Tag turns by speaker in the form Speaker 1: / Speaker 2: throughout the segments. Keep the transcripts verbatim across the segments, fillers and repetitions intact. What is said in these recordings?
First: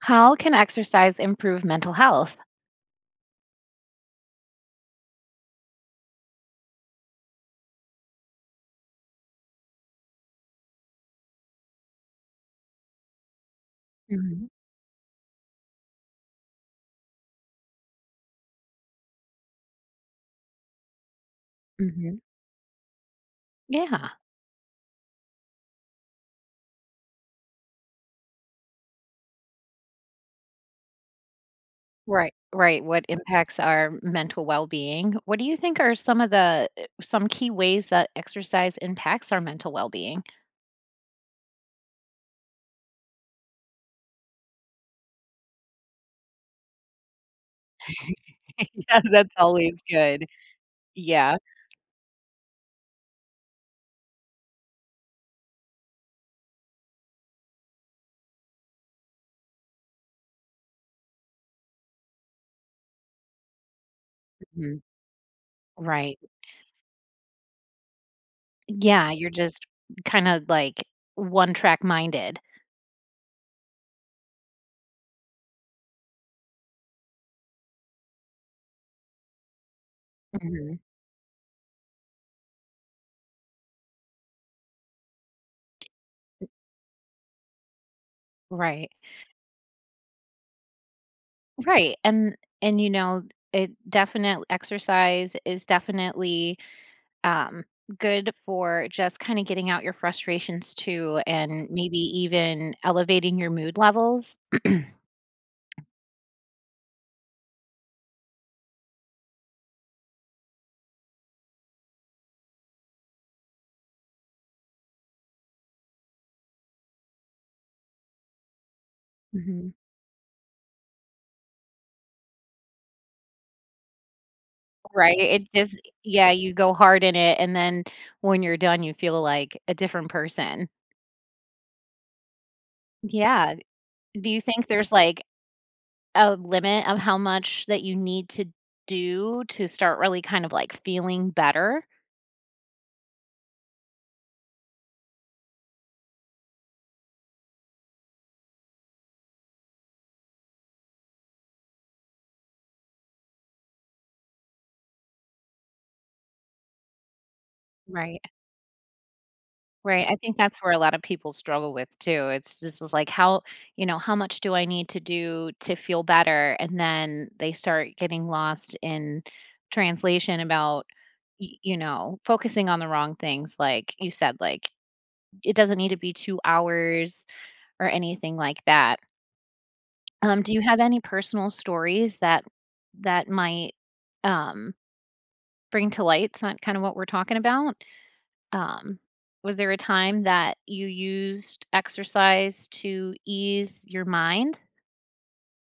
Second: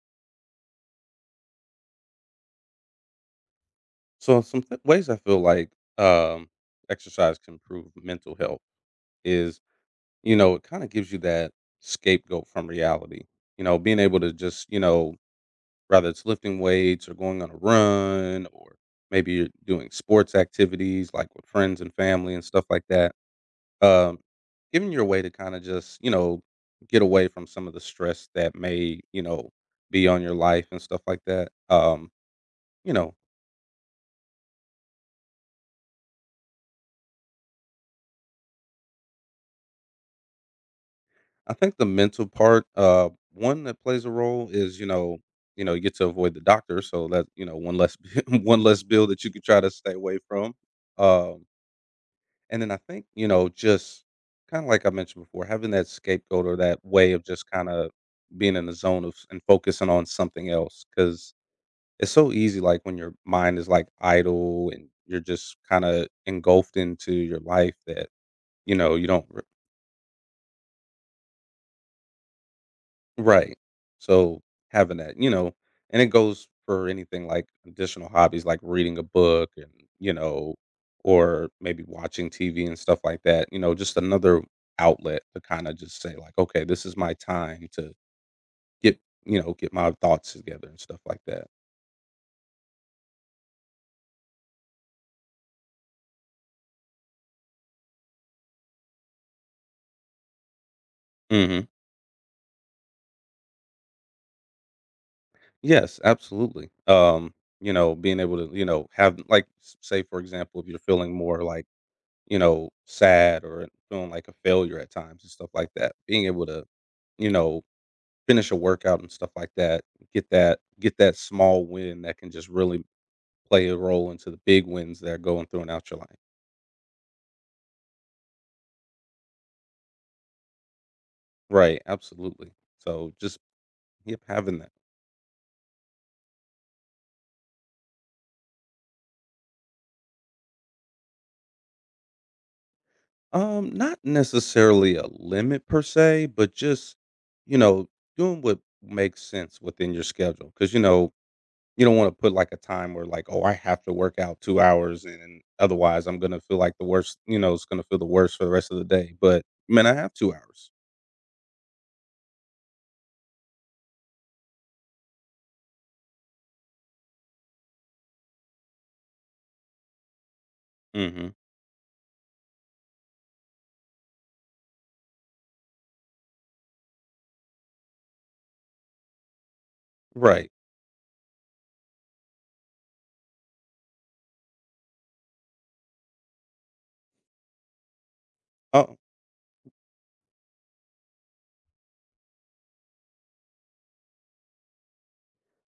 Speaker 1: How can exercise improve mental health?
Speaker 2: So some th- ways I feel like um, exercise can improve mental health is, you know, it kind of gives you that scapegoat from reality. You know, being able to
Speaker 1: Mhm,
Speaker 2: just, you know, whether it's lifting weights or going on a run or maybe you're doing sports activities like with friends and
Speaker 1: mhm.
Speaker 2: family and stuff like that.
Speaker 1: Yeah.
Speaker 2: Um, giving you a way to kind of just, you know, get away from some of the stress that may, you know, be on your life and stuff like that. Um,
Speaker 1: Right, right,
Speaker 2: you
Speaker 1: what
Speaker 2: know,
Speaker 1: impacts our mental well-being. What do you think are some of the eh, some key ways that exercise impacts our mental well-being?
Speaker 2: I think the mental part, uh, one that plays a role is you know, you know, you get to avoid the doctor, so that you know one less one less
Speaker 1: Yeah,
Speaker 2: bill that you
Speaker 1: that's
Speaker 2: could try to
Speaker 1: always
Speaker 2: stay away
Speaker 1: good.
Speaker 2: from.
Speaker 1: Yeah.
Speaker 2: Um, and then I think you know, just kind of like I mentioned before, having that scapegoat or that way of just kind of being in the zone of and focusing on something else because it's so easy. Like when your mind is like idle
Speaker 1: Mhm,
Speaker 2: and you're just kind of
Speaker 1: right.
Speaker 2: engulfed into your life that you know you
Speaker 1: Yeah,
Speaker 2: don't.
Speaker 1: you're just kinda, like, one-track minded.
Speaker 2: Right. So having that, you know, and it goes for anything like additional hobbies like reading a book and, you know,
Speaker 1: Mhm.
Speaker 2: or maybe watching T V and stuff like that, you know, just another outlet to kind of just say like, okay, this is my time to
Speaker 1: Right,
Speaker 2: get, you know, get my thoughts together and stuff like that.
Speaker 1: right, and and, you know, it definitely exercise is definitely um, good for just kind of getting out your frustrations too,
Speaker 2: Hmm.
Speaker 1: and maybe even elevating your mood levels.
Speaker 2: Yes, absolutely. Um, you know, being able to, you know, have like s- say for example, if you're feeling more like you know, sad or feeling like a failure at times and stuff like that. Being able to, you know, finish a workout and stuff like
Speaker 1: Mhm.
Speaker 2: that, get that get that small win that can just really play a role into the big wins that
Speaker 1: Right.
Speaker 2: are
Speaker 1: It
Speaker 2: going
Speaker 1: just,
Speaker 2: throughout your life.
Speaker 1: yeah, you go hard in it. And then when you're done, you feel like a different person.
Speaker 2: Right, absolutely. So just,
Speaker 1: Yeah.
Speaker 2: yep,
Speaker 1: Do you
Speaker 2: having
Speaker 1: think
Speaker 2: that.
Speaker 1: there's like a limit of how much that you need to do to start really kind of, like, feeling better?
Speaker 2: Um, not necessarily a limit per se, but just, you know, doing what makes sense within your schedule. Cause you know, You don't wanna put, like, a time where, like, "Oh, I have to work out two hours, and otherwise I'm gonna feel like the worst," you know, it's gonna feel the
Speaker 1: Right.
Speaker 2: worst for the rest of the day, but, "Man, I
Speaker 1: Right,
Speaker 2: have
Speaker 1: I
Speaker 2: two
Speaker 1: think that's
Speaker 2: hours."
Speaker 1: where a lot of people struggle with too. It's just is like, how you know, how much do I need to do to feel better? And then they start getting lost in translation about,
Speaker 2: Mhm.
Speaker 1: y you know, focusing on the wrong things, like you said, like, it doesn't need to be two hours or anything like that. Um,
Speaker 2: Right.
Speaker 1: do you have any personal stories that that might, um bring to light, light's not kinda what we're talking about.
Speaker 2: Oh,
Speaker 1: Um, was there a time that you used exercise to ease your mind?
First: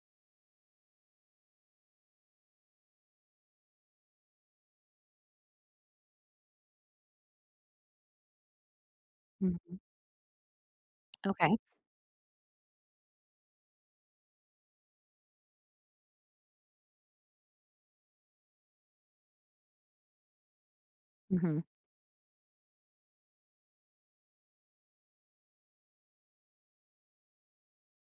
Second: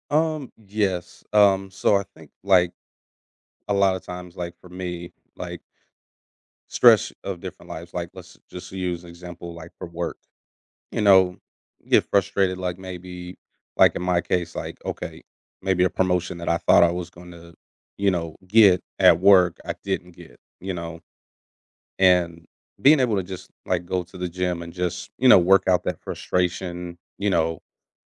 Speaker 2: um, yes, um, so I think, like, a lot of times, like, for me, like, stress of different lives, like, let's just use an example, like,
Speaker 1: Mhm.
Speaker 2: for work. you know,
Speaker 1: Okay.
Speaker 2: get frustrated, like maybe, like in my case, like, okay, maybe a promotion that I thought I was going to, you know, get at work, I didn't get, you know,
Speaker 1: Mhm.
Speaker 2: and being able to just like go to the gym and just you know work out that frustration. you know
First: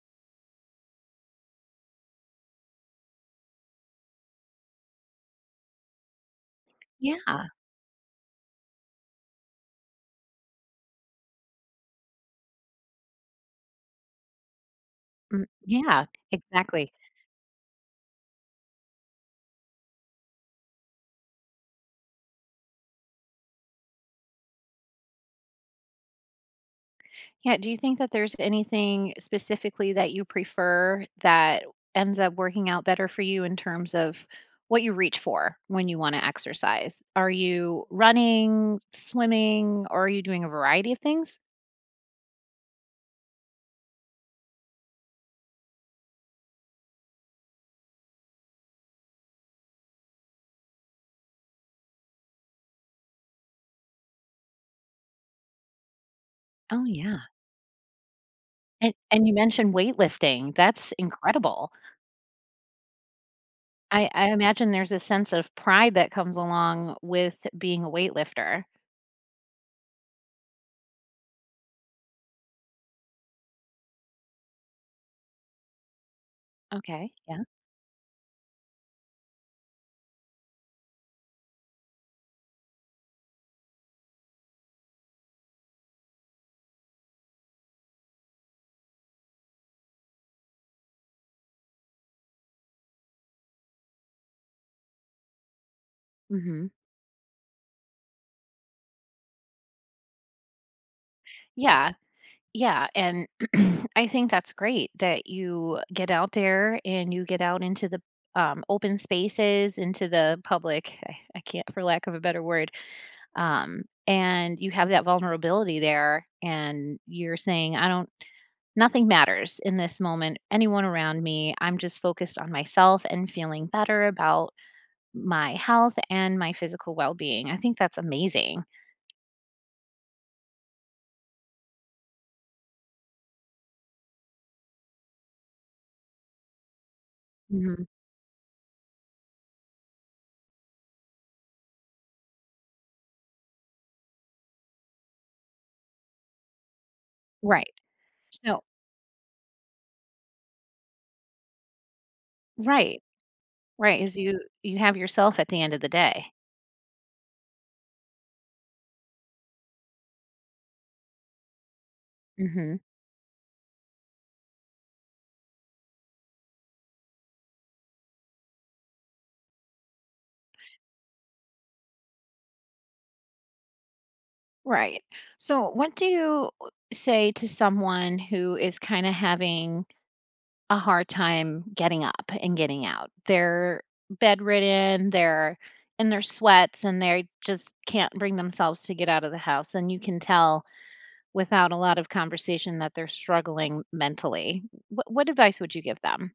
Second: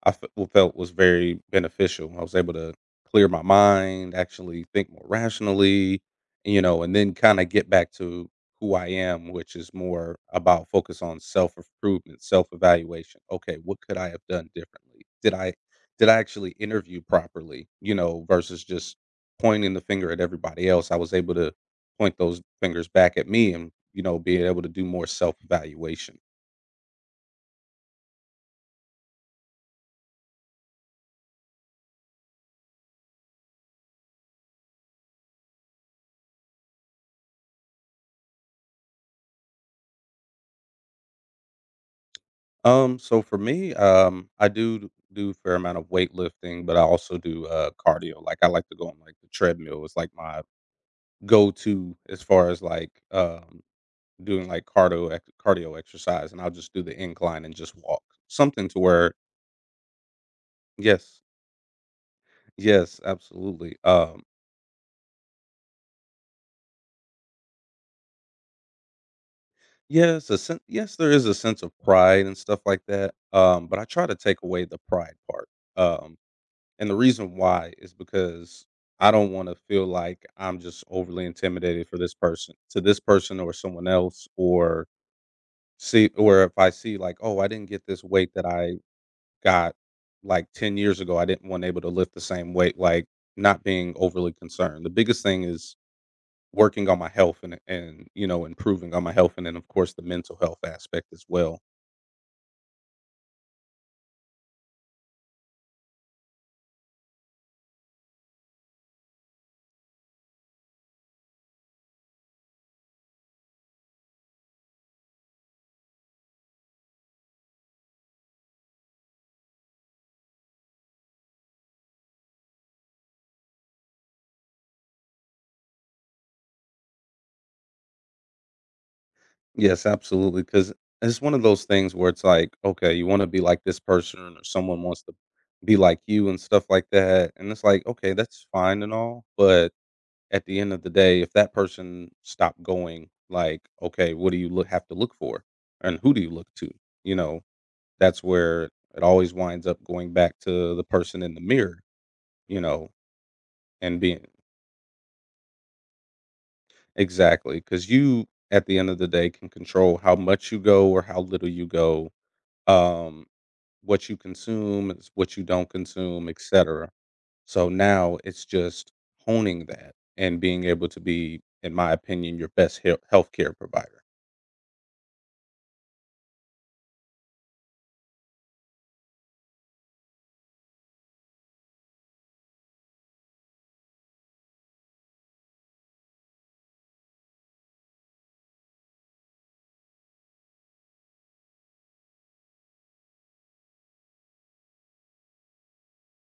Speaker 2: i f- w- felt was very beneficial. I was able to clear my mind, actually think more rationally, you know and then kind
Speaker 1: Yeah.
Speaker 2: of get back to who I am, which is more about focus on self improvement self evaluation okay, what could I have done differently? did
Speaker 1: Mm,
Speaker 2: i
Speaker 1: yeah,
Speaker 2: did i actually
Speaker 1: exactly.
Speaker 2: interview properly, you know versus just pointing the finger at everybody else? I was able to point those fingers back at me, and, you know, being able to do more self-evaluation.
Speaker 1: Yeah, do you think that there's anything specifically that you prefer that ends up working out better for you in terms of what you reach for when you wanna exercise? Are you running, swimming, or are you doing a variety of things?
Speaker 2: Um, so for me, um, I do do a fair amount of weightlifting, but I also do uh cardio. Like I like to go on like the treadmill. It's like my go-to as far as like um doing like cardio ex- cardio exercise, and I'll just do
Speaker 1: Oh,
Speaker 2: the
Speaker 1: yeah.
Speaker 2: incline and just walk. Something to
Speaker 1: And
Speaker 2: where.
Speaker 1: and you mentioned weightlifting, that's
Speaker 2: Yes,
Speaker 1: incredible.
Speaker 2: yes, absolutely.
Speaker 1: I
Speaker 2: Um
Speaker 1: I imagine there's a sense of pride that comes along with being a weightlifter.
Speaker 2: yes, a sen- yes, there is a sense of pride and stuff like that. Um but I try to take away the pride part. Um And the
Speaker 1: Okay,
Speaker 2: reason
Speaker 1: yeah,
Speaker 2: why is because I don't wanna feel like I'm just overly intimidated for this person to this person or someone else, or see, or if I see like, "Oh, I didn't get this weight that I got, like, ten years ago. I didn't want able to lift the same weight," like, not being overly concerned. The biggest thing is
Speaker 1: mhm.
Speaker 2: working on my health and and, you know, improving on my health and then, of course, the mental health aspect as well.
Speaker 1: Yeah, yeah, and I think that's great that you get out there and you get out into the, um, open spaces, into the public. I I can't, for lack of a better word, um, and you have that vulnerability there, and you're saying, "I don't, nothing matters in this moment, anyone around me. I'm just focused on myself and feeling better about my health and my physical well-being." I think that's amazing.
Speaker 2: Yes, absolutely. Cause it's one of those things where it's like, okay, you wanna be like this person or someone wants to be like you and stuff like that, and it's like,
Speaker 1: Mhm.
Speaker 2: okay, that's fine and all, but at the end of the day, if that person stopped going, like, okay, what do you look have to look for? And who do you look to? You know,
Speaker 1: Right.
Speaker 2: that's
Speaker 1: So
Speaker 2: where it always winds up going back to the person in the mirror, you know,
Speaker 1: right,
Speaker 2: and
Speaker 1: right, is
Speaker 2: being
Speaker 1: you you have yourself at the end of the day.
Speaker 2: exactly because you, at the end of the day, can control how much you go or how little you go
Speaker 1: Mhm.
Speaker 2: um, what you consume, it's what you don't consume, et cetera. So now it's just honing that and being able to be, in my opinion, your best health healthcare provider.
Speaker 1: Right. So what do you say to someone who is kinda having a hard time getting up and getting out. They're bedridden, they're in their sweats, and they just can't bring themselves to get out of the house. And you can tell without a lot of conversation that they're struggling mentally. What, what advice would you give them?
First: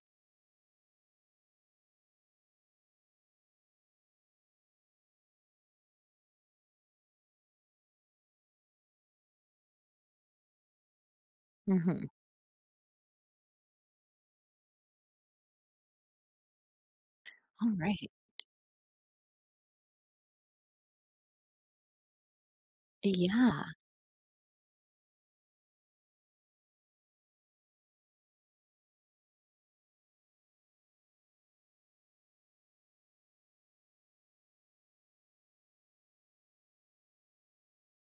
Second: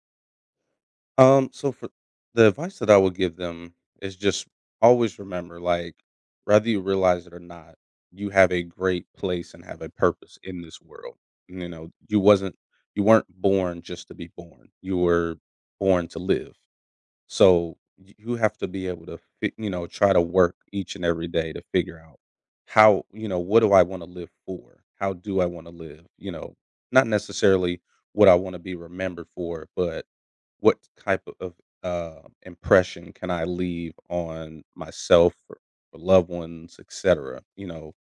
Speaker 2: Um, so for the advice that I would give them is just, always remember, like, whether you realize it or not, you have a great place and have a purpose in this world. You know,
Speaker 1: Mhm.
Speaker 2: you wasn't, you weren't born just to be born. You were born to live.
Speaker 1: All
Speaker 2: So
Speaker 1: right.
Speaker 2: y- you have to be able to, fi- you know, try to work each and every day to figure out how, you know, what
Speaker 1: Yeah.
Speaker 2: do I want to live for? How do I want to live? You know, not necessarily what I want to be remembered for, but what type of uh, impression can I leave on myself or, or loved ones, et cetera. You know,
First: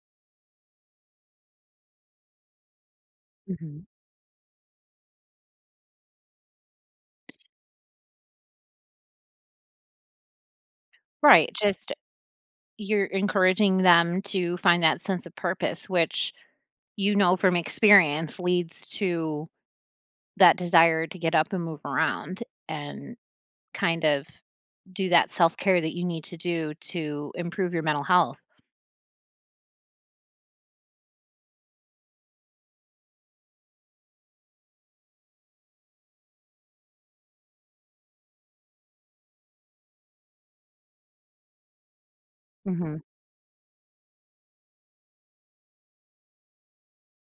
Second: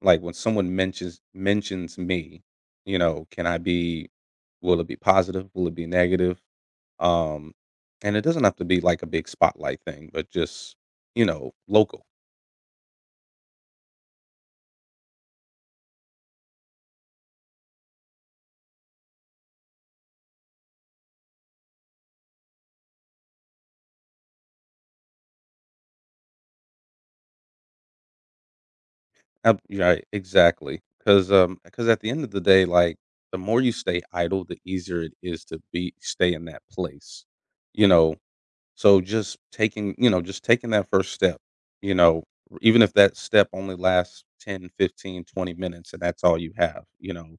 Speaker 2: Like when someone mentions mentions me, you know, can I
Speaker 1: Hmm.
Speaker 2: be? Will it be positive? Will it be negative? Um, and it doesn't have to be like a big spotlight thing, but just, you
Speaker 1: Right.
Speaker 2: know,
Speaker 1: Just
Speaker 2: local.
Speaker 1: you're encouraging them to find that sense of purpose, which you know from experience leads to that desire to get up and move around and kind of do that self-care that you need to do to improve your mental health.
Speaker 2: Ab- Right, exactly. Because um, because at the end of the day, like the more you stay idle, the easier it is to be stay in that place. You know, so just taking, you know, just taking that first step, you know, r- even if
Speaker 1: Mhm.
Speaker 2: that step only lasts ten, fifteen, twenty minutes, and that's all you have, you know,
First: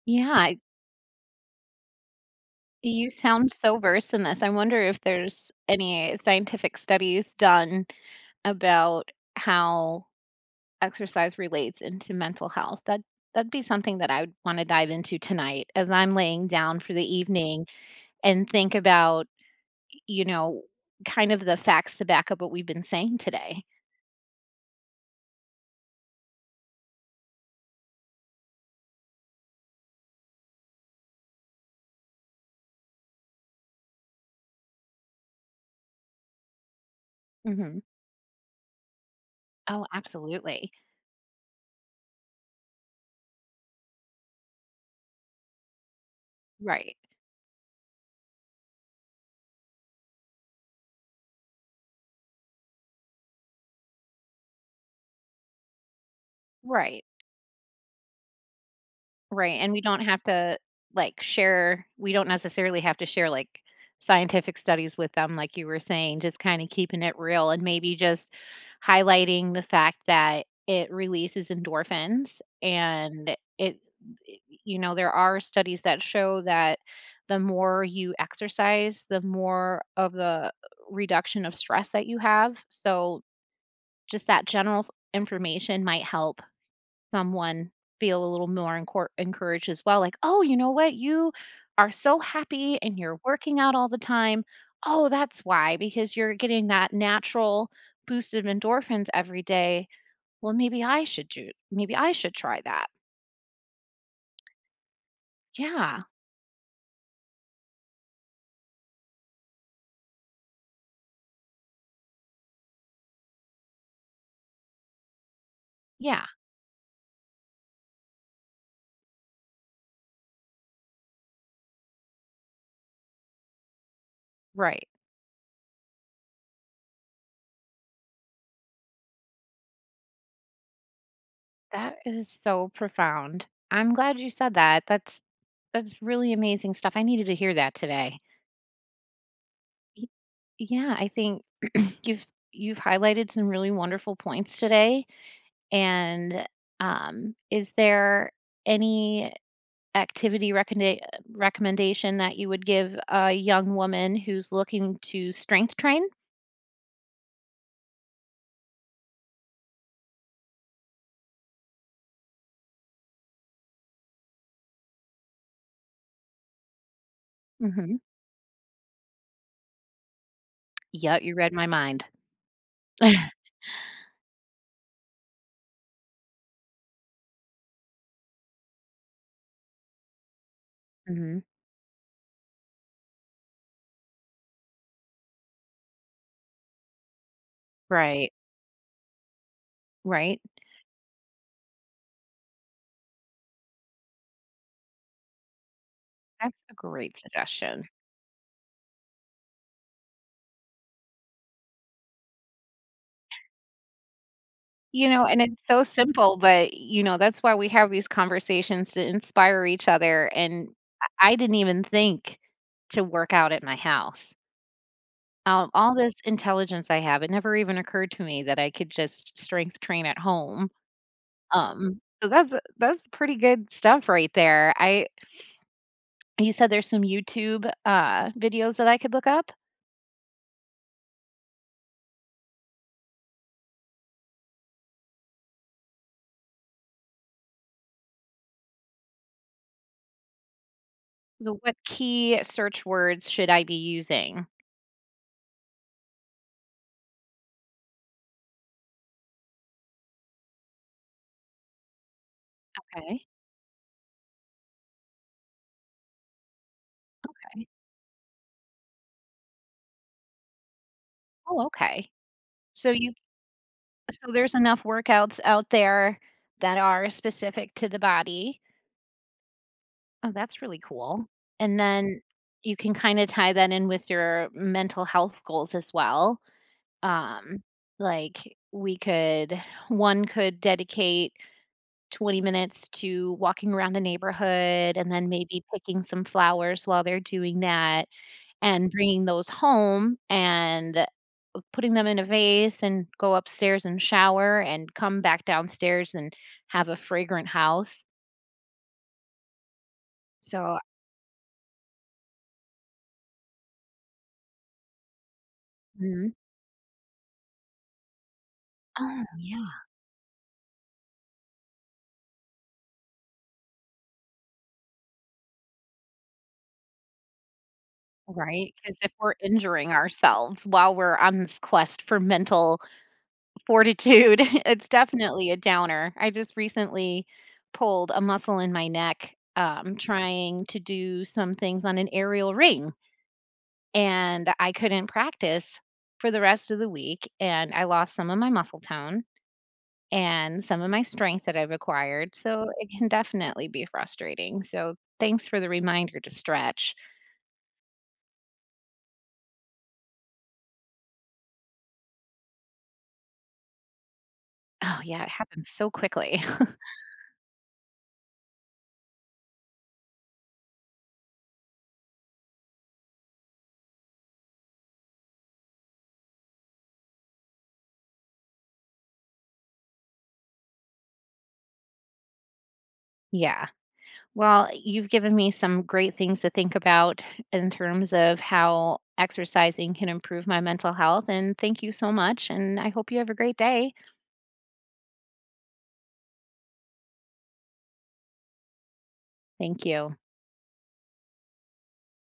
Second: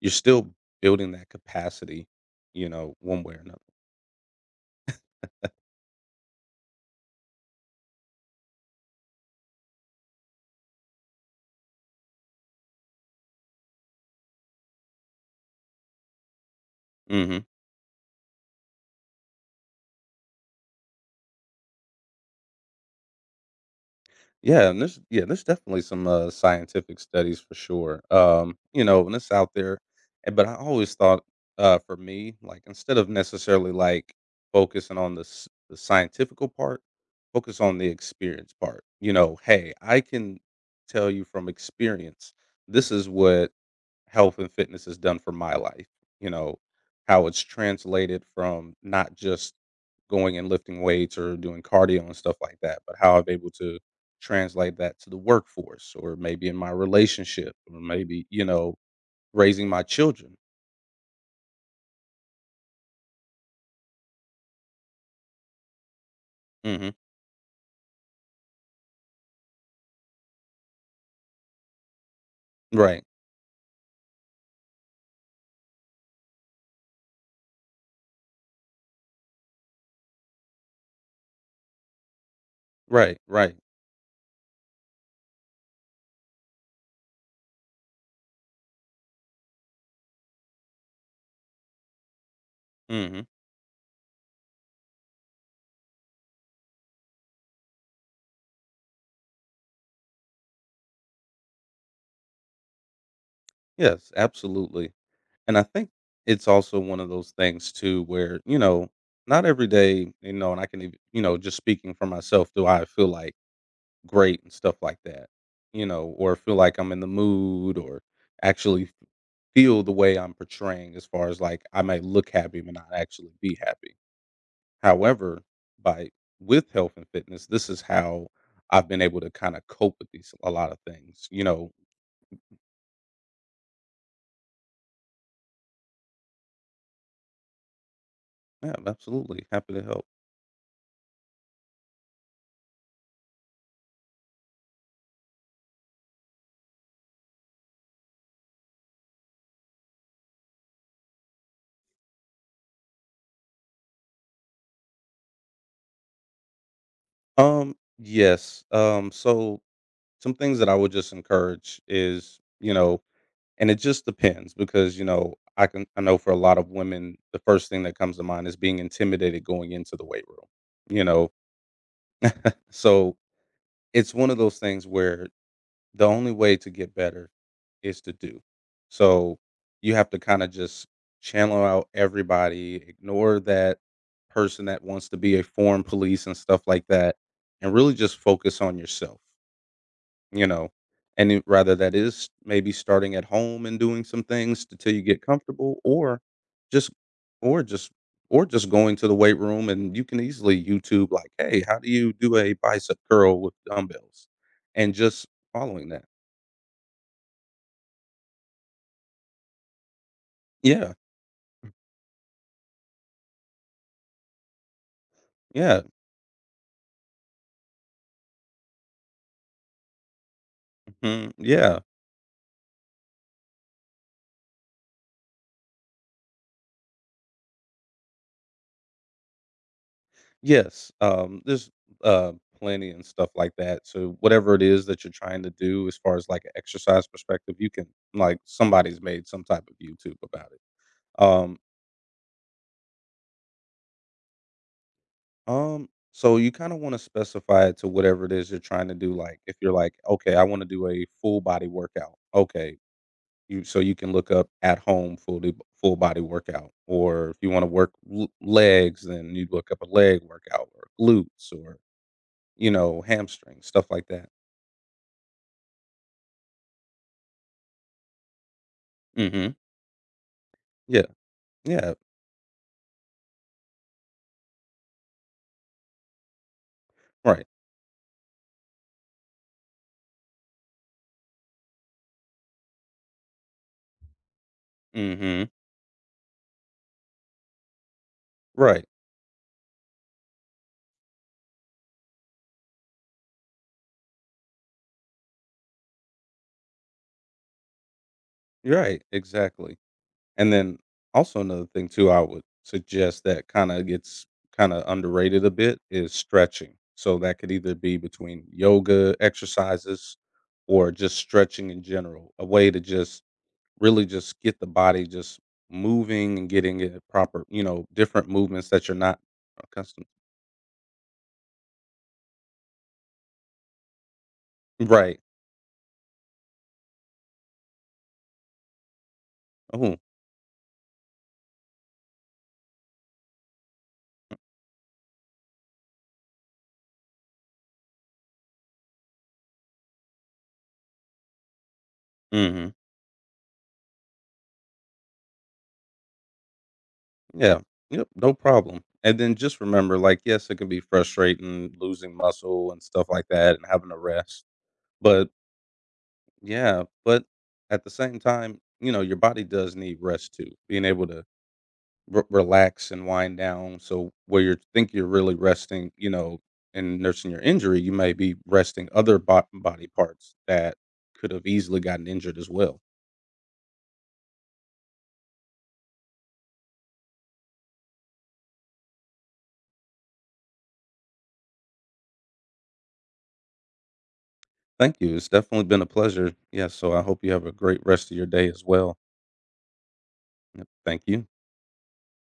Speaker 2: you're
Speaker 1: Yeah,
Speaker 2: still
Speaker 1: I,
Speaker 2: building that capacity, you know,
Speaker 1: you
Speaker 2: one way or
Speaker 1: sound
Speaker 2: another.
Speaker 1: so versed in this. I wonder if there's any scientific studies done about how exercise relates into mental health. That that'd be something that I would wanna dive into tonight as I'm laying down for the
Speaker 2: Hmm.
Speaker 1: evening and think about, you know, kind of the facts to back up what we've been saying today.
Speaker 2: Yeah, and there's yeah, there's definitely some, uh, scientific studies for sure, um, you know, and it's out there, and but I always thought, uh, for me, like, instead of necessarily, like, focusing on the s the scientifical part, focus on
Speaker 1: Mhm.
Speaker 2: the experience part, you know, "Hey,
Speaker 1: Oh,
Speaker 2: I can
Speaker 1: absolutely.
Speaker 2: tell you from experience, this is what health and fitness has done for my life," you know,
Speaker 1: Right.
Speaker 2: how it's translated from not just going and lifting weights or doing cardio and stuff like that, but how I'm able to translate that to the workforce or maybe in my
Speaker 1: Right.
Speaker 2: relationship or maybe, you know,
Speaker 1: Right,
Speaker 2: raising
Speaker 1: and we
Speaker 2: my
Speaker 1: don't have
Speaker 2: children.
Speaker 1: to, like, share, we don't necessarily have to share, like, scientific studies with them, like you were saying, just kinda
Speaker 2: Mhm.
Speaker 1: keeping it real and maybe just highlighting the fact that it releases endorphins
Speaker 2: Right.
Speaker 1: and it, you know, there are studies that show that the more you exercise, the more of the reduction of stress that you have,
Speaker 2: Right.
Speaker 1: so
Speaker 2: Right.
Speaker 1: just that general information might help someone feel a little more encour encouraged as well, like, "Oh, you know what? You are so happy and you're
Speaker 2: Mhm.
Speaker 1: working out all the time. Oh, that's why, because you're getting that natural boost of endorphins every day. Well, maybe I should do, maybe I should try that."
Speaker 2: Yes, absolutely. And I think
Speaker 1: Yeah,
Speaker 2: it's also one of those things too where, you know, not every day, you know, and I can, even you know, just speaking for myself, do I feel like great and stuff like that, you know,
Speaker 1: yeah,
Speaker 2: or feel like I'm in the mood or actually feel the way I'm portraying as far as like I might look happy but not actually be happy.
Speaker 1: right.
Speaker 2: However, by with health and fitness, this is how I've been able to kind of cope with these a lot of things. You know,
Speaker 1: That is so profound. I'm glad you said that. That's that's really amazing stuff. I needed to hear that today.
Speaker 2: yeah, absolutely. Happy to help.
Speaker 1: Y- Yeah, I think you've you've highlighted some really wonderful points today. And, um, is there any activity recommenda recommendation that you would give a young woman who's looking to strength train?
Speaker 2: Um, yes. Um, so some things that I would just encourage is, you know, and it just depends because, you know, I can I know for a lot of women, the first thing that
Speaker 1: Mhm.
Speaker 2: comes to mind is being intimidated going into the weight room. You
Speaker 1: Yep,
Speaker 2: know,
Speaker 1: you read my mind.
Speaker 2: so it's one of those things where the only way to get better is to do. So you have to kind of just
Speaker 1: Mhm.
Speaker 2: channel out everybody, ignore that person that wants to be a foreign police and stuff like that, and really just
Speaker 1: Right,
Speaker 2: focus on yourself,
Speaker 1: right?
Speaker 2: you know. And it- rather that is maybe starting at home and doing some things until you get comfortable, or
Speaker 1: That's a
Speaker 2: just,
Speaker 1: great
Speaker 2: or
Speaker 1: suggestion.
Speaker 2: just, or just going to the weight room, and you can easily YouTube like, hey, how do you do a bicep curl with dumbbells, and
Speaker 1: You
Speaker 2: just
Speaker 1: know, and it's so
Speaker 2: following that.
Speaker 1: simple, but, you know, that's why we have these conversations to inspire each other, and
Speaker 2: Yeah,
Speaker 1: I I didn't even think to work out at my house. Um,
Speaker 2: yeah,
Speaker 1: all this intelligence I have, it never even occurred to me that I could just strength train at home.
Speaker 2: mhm, yeah,
Speaker 1: Um, so that's that's pretty good stuff right there. I, you said there's some YouTube, uh, videos that I could look up?
Speaker 2: yes, um, there's, uh, plenty and stuff like that, so whatever it is that you're trying to do as far as, like, a exercise perspective, you can like, somebody's made some type of YouTube about it.
Speaker 1: So
Speaker 2: Um,
Speaker 1: what key search words should I be using?
Speaker 2: um, so you kinda wanna specify it to whatever it is you're trying to do, like, if you're like, "Okay, I wanna do a full body workout." Okay,
Speaker 1: Okay.
Speaker 2: you so you can look up at home, full do full body workout, or if you wanna work l legs, then you look up a leg workout or glutes
Speaker 1: Oh,
Speaker 2: or
Speaker 1: okay.
Speaker 2: You
Speaker 1: So
Speaker 2: know,
Speaker 1: you,
Speaker 2: hamstrings, stuff like that.
Speaker 1: so there's enough workouts out there that are specific to the body.
Speaker 2: Mhm.
Speaker 1: Oh, that's really
Speaker 2: Yeah.
Speaker 1: cool. And
Speaker 2: Yeah.
Speaker 1: then you can kinda tie that in with your mental health goals as well.
Speaker 2: Right.
Speaker 1: Um, like we could, one could dedicate twenty minutes to walking around the neighborhood and then
Speaker 2: Mhm.
Speaker 1: maybe picking some flowers while they're doing that
Speaker 2: Right.
Speaker 1: and bringing those home and putting them in a vase and go upstairs and shower and come back downstairs and have a fragrant house.
Speaker 2: You're right. Exactly. And then
Speaker 1: So
Speaker 2: also another thing too I would suggest that kinda gets kinda underrated a bit is
Speaker 1: mhm.
Speaker 2: stretching. So that could either be between yoga
Speaker 1: Oh, yeah,
Speaker 2: exercises or just stretching in general, a way to just really just get the body just moving and getting it proper, you know, different movements
Speaker 1: right.
Speaker 2: that you're
Speaker 1: Because if
Speaker 2: not
Speaker 1: we're injuring
Speaker 2: accustomed.
Speaker 1: ourselves while we're on this quest for mental fortitude. It's
Speaker 2: Right.
Speaker 1: definitely a downer. I just recently pulled a muscle in my neck, um,
Speaker 2: Oh,
Speaker 1: trying to do some things on an aerial ring, and I couldn't practice for the rest of the week, and I lost some of my muscle tone and some of my strength that I've acquired, so
Speaker 2: mhm.
Speaker 1: it can definitely be frustrating. So thanks for the reminder to stretch.
Speaker 2: Yeah. Yep. No problem. And then just remember, like, yes, it can be frustrating losing muscle and stuff like that and having to rest.
Speaker 1: Oh, yeah,
Speaker 2: But
Speaker 1: it happens so quickly.
Speaker 2: Yeah, but at the same time, you know, your body does need rest too. Being able to re- relax and wind down. So where you think you're really resting, you know, and nursing your injury, you may be resting other bo- body parts that could have easily gotten injured as well.
Speaker 1: Yeah. Well, you've given me some great things to think about in terms of how exercising can improve my mental health, and thank you so much, and I hope you have a great day.
Speaker 2: Thank you. It's definitely been a pleasure. Yeah. So I hope you have a great rest of your day as well.
Speaker 1: Thank you.
Speaker 2: Yep, thank you.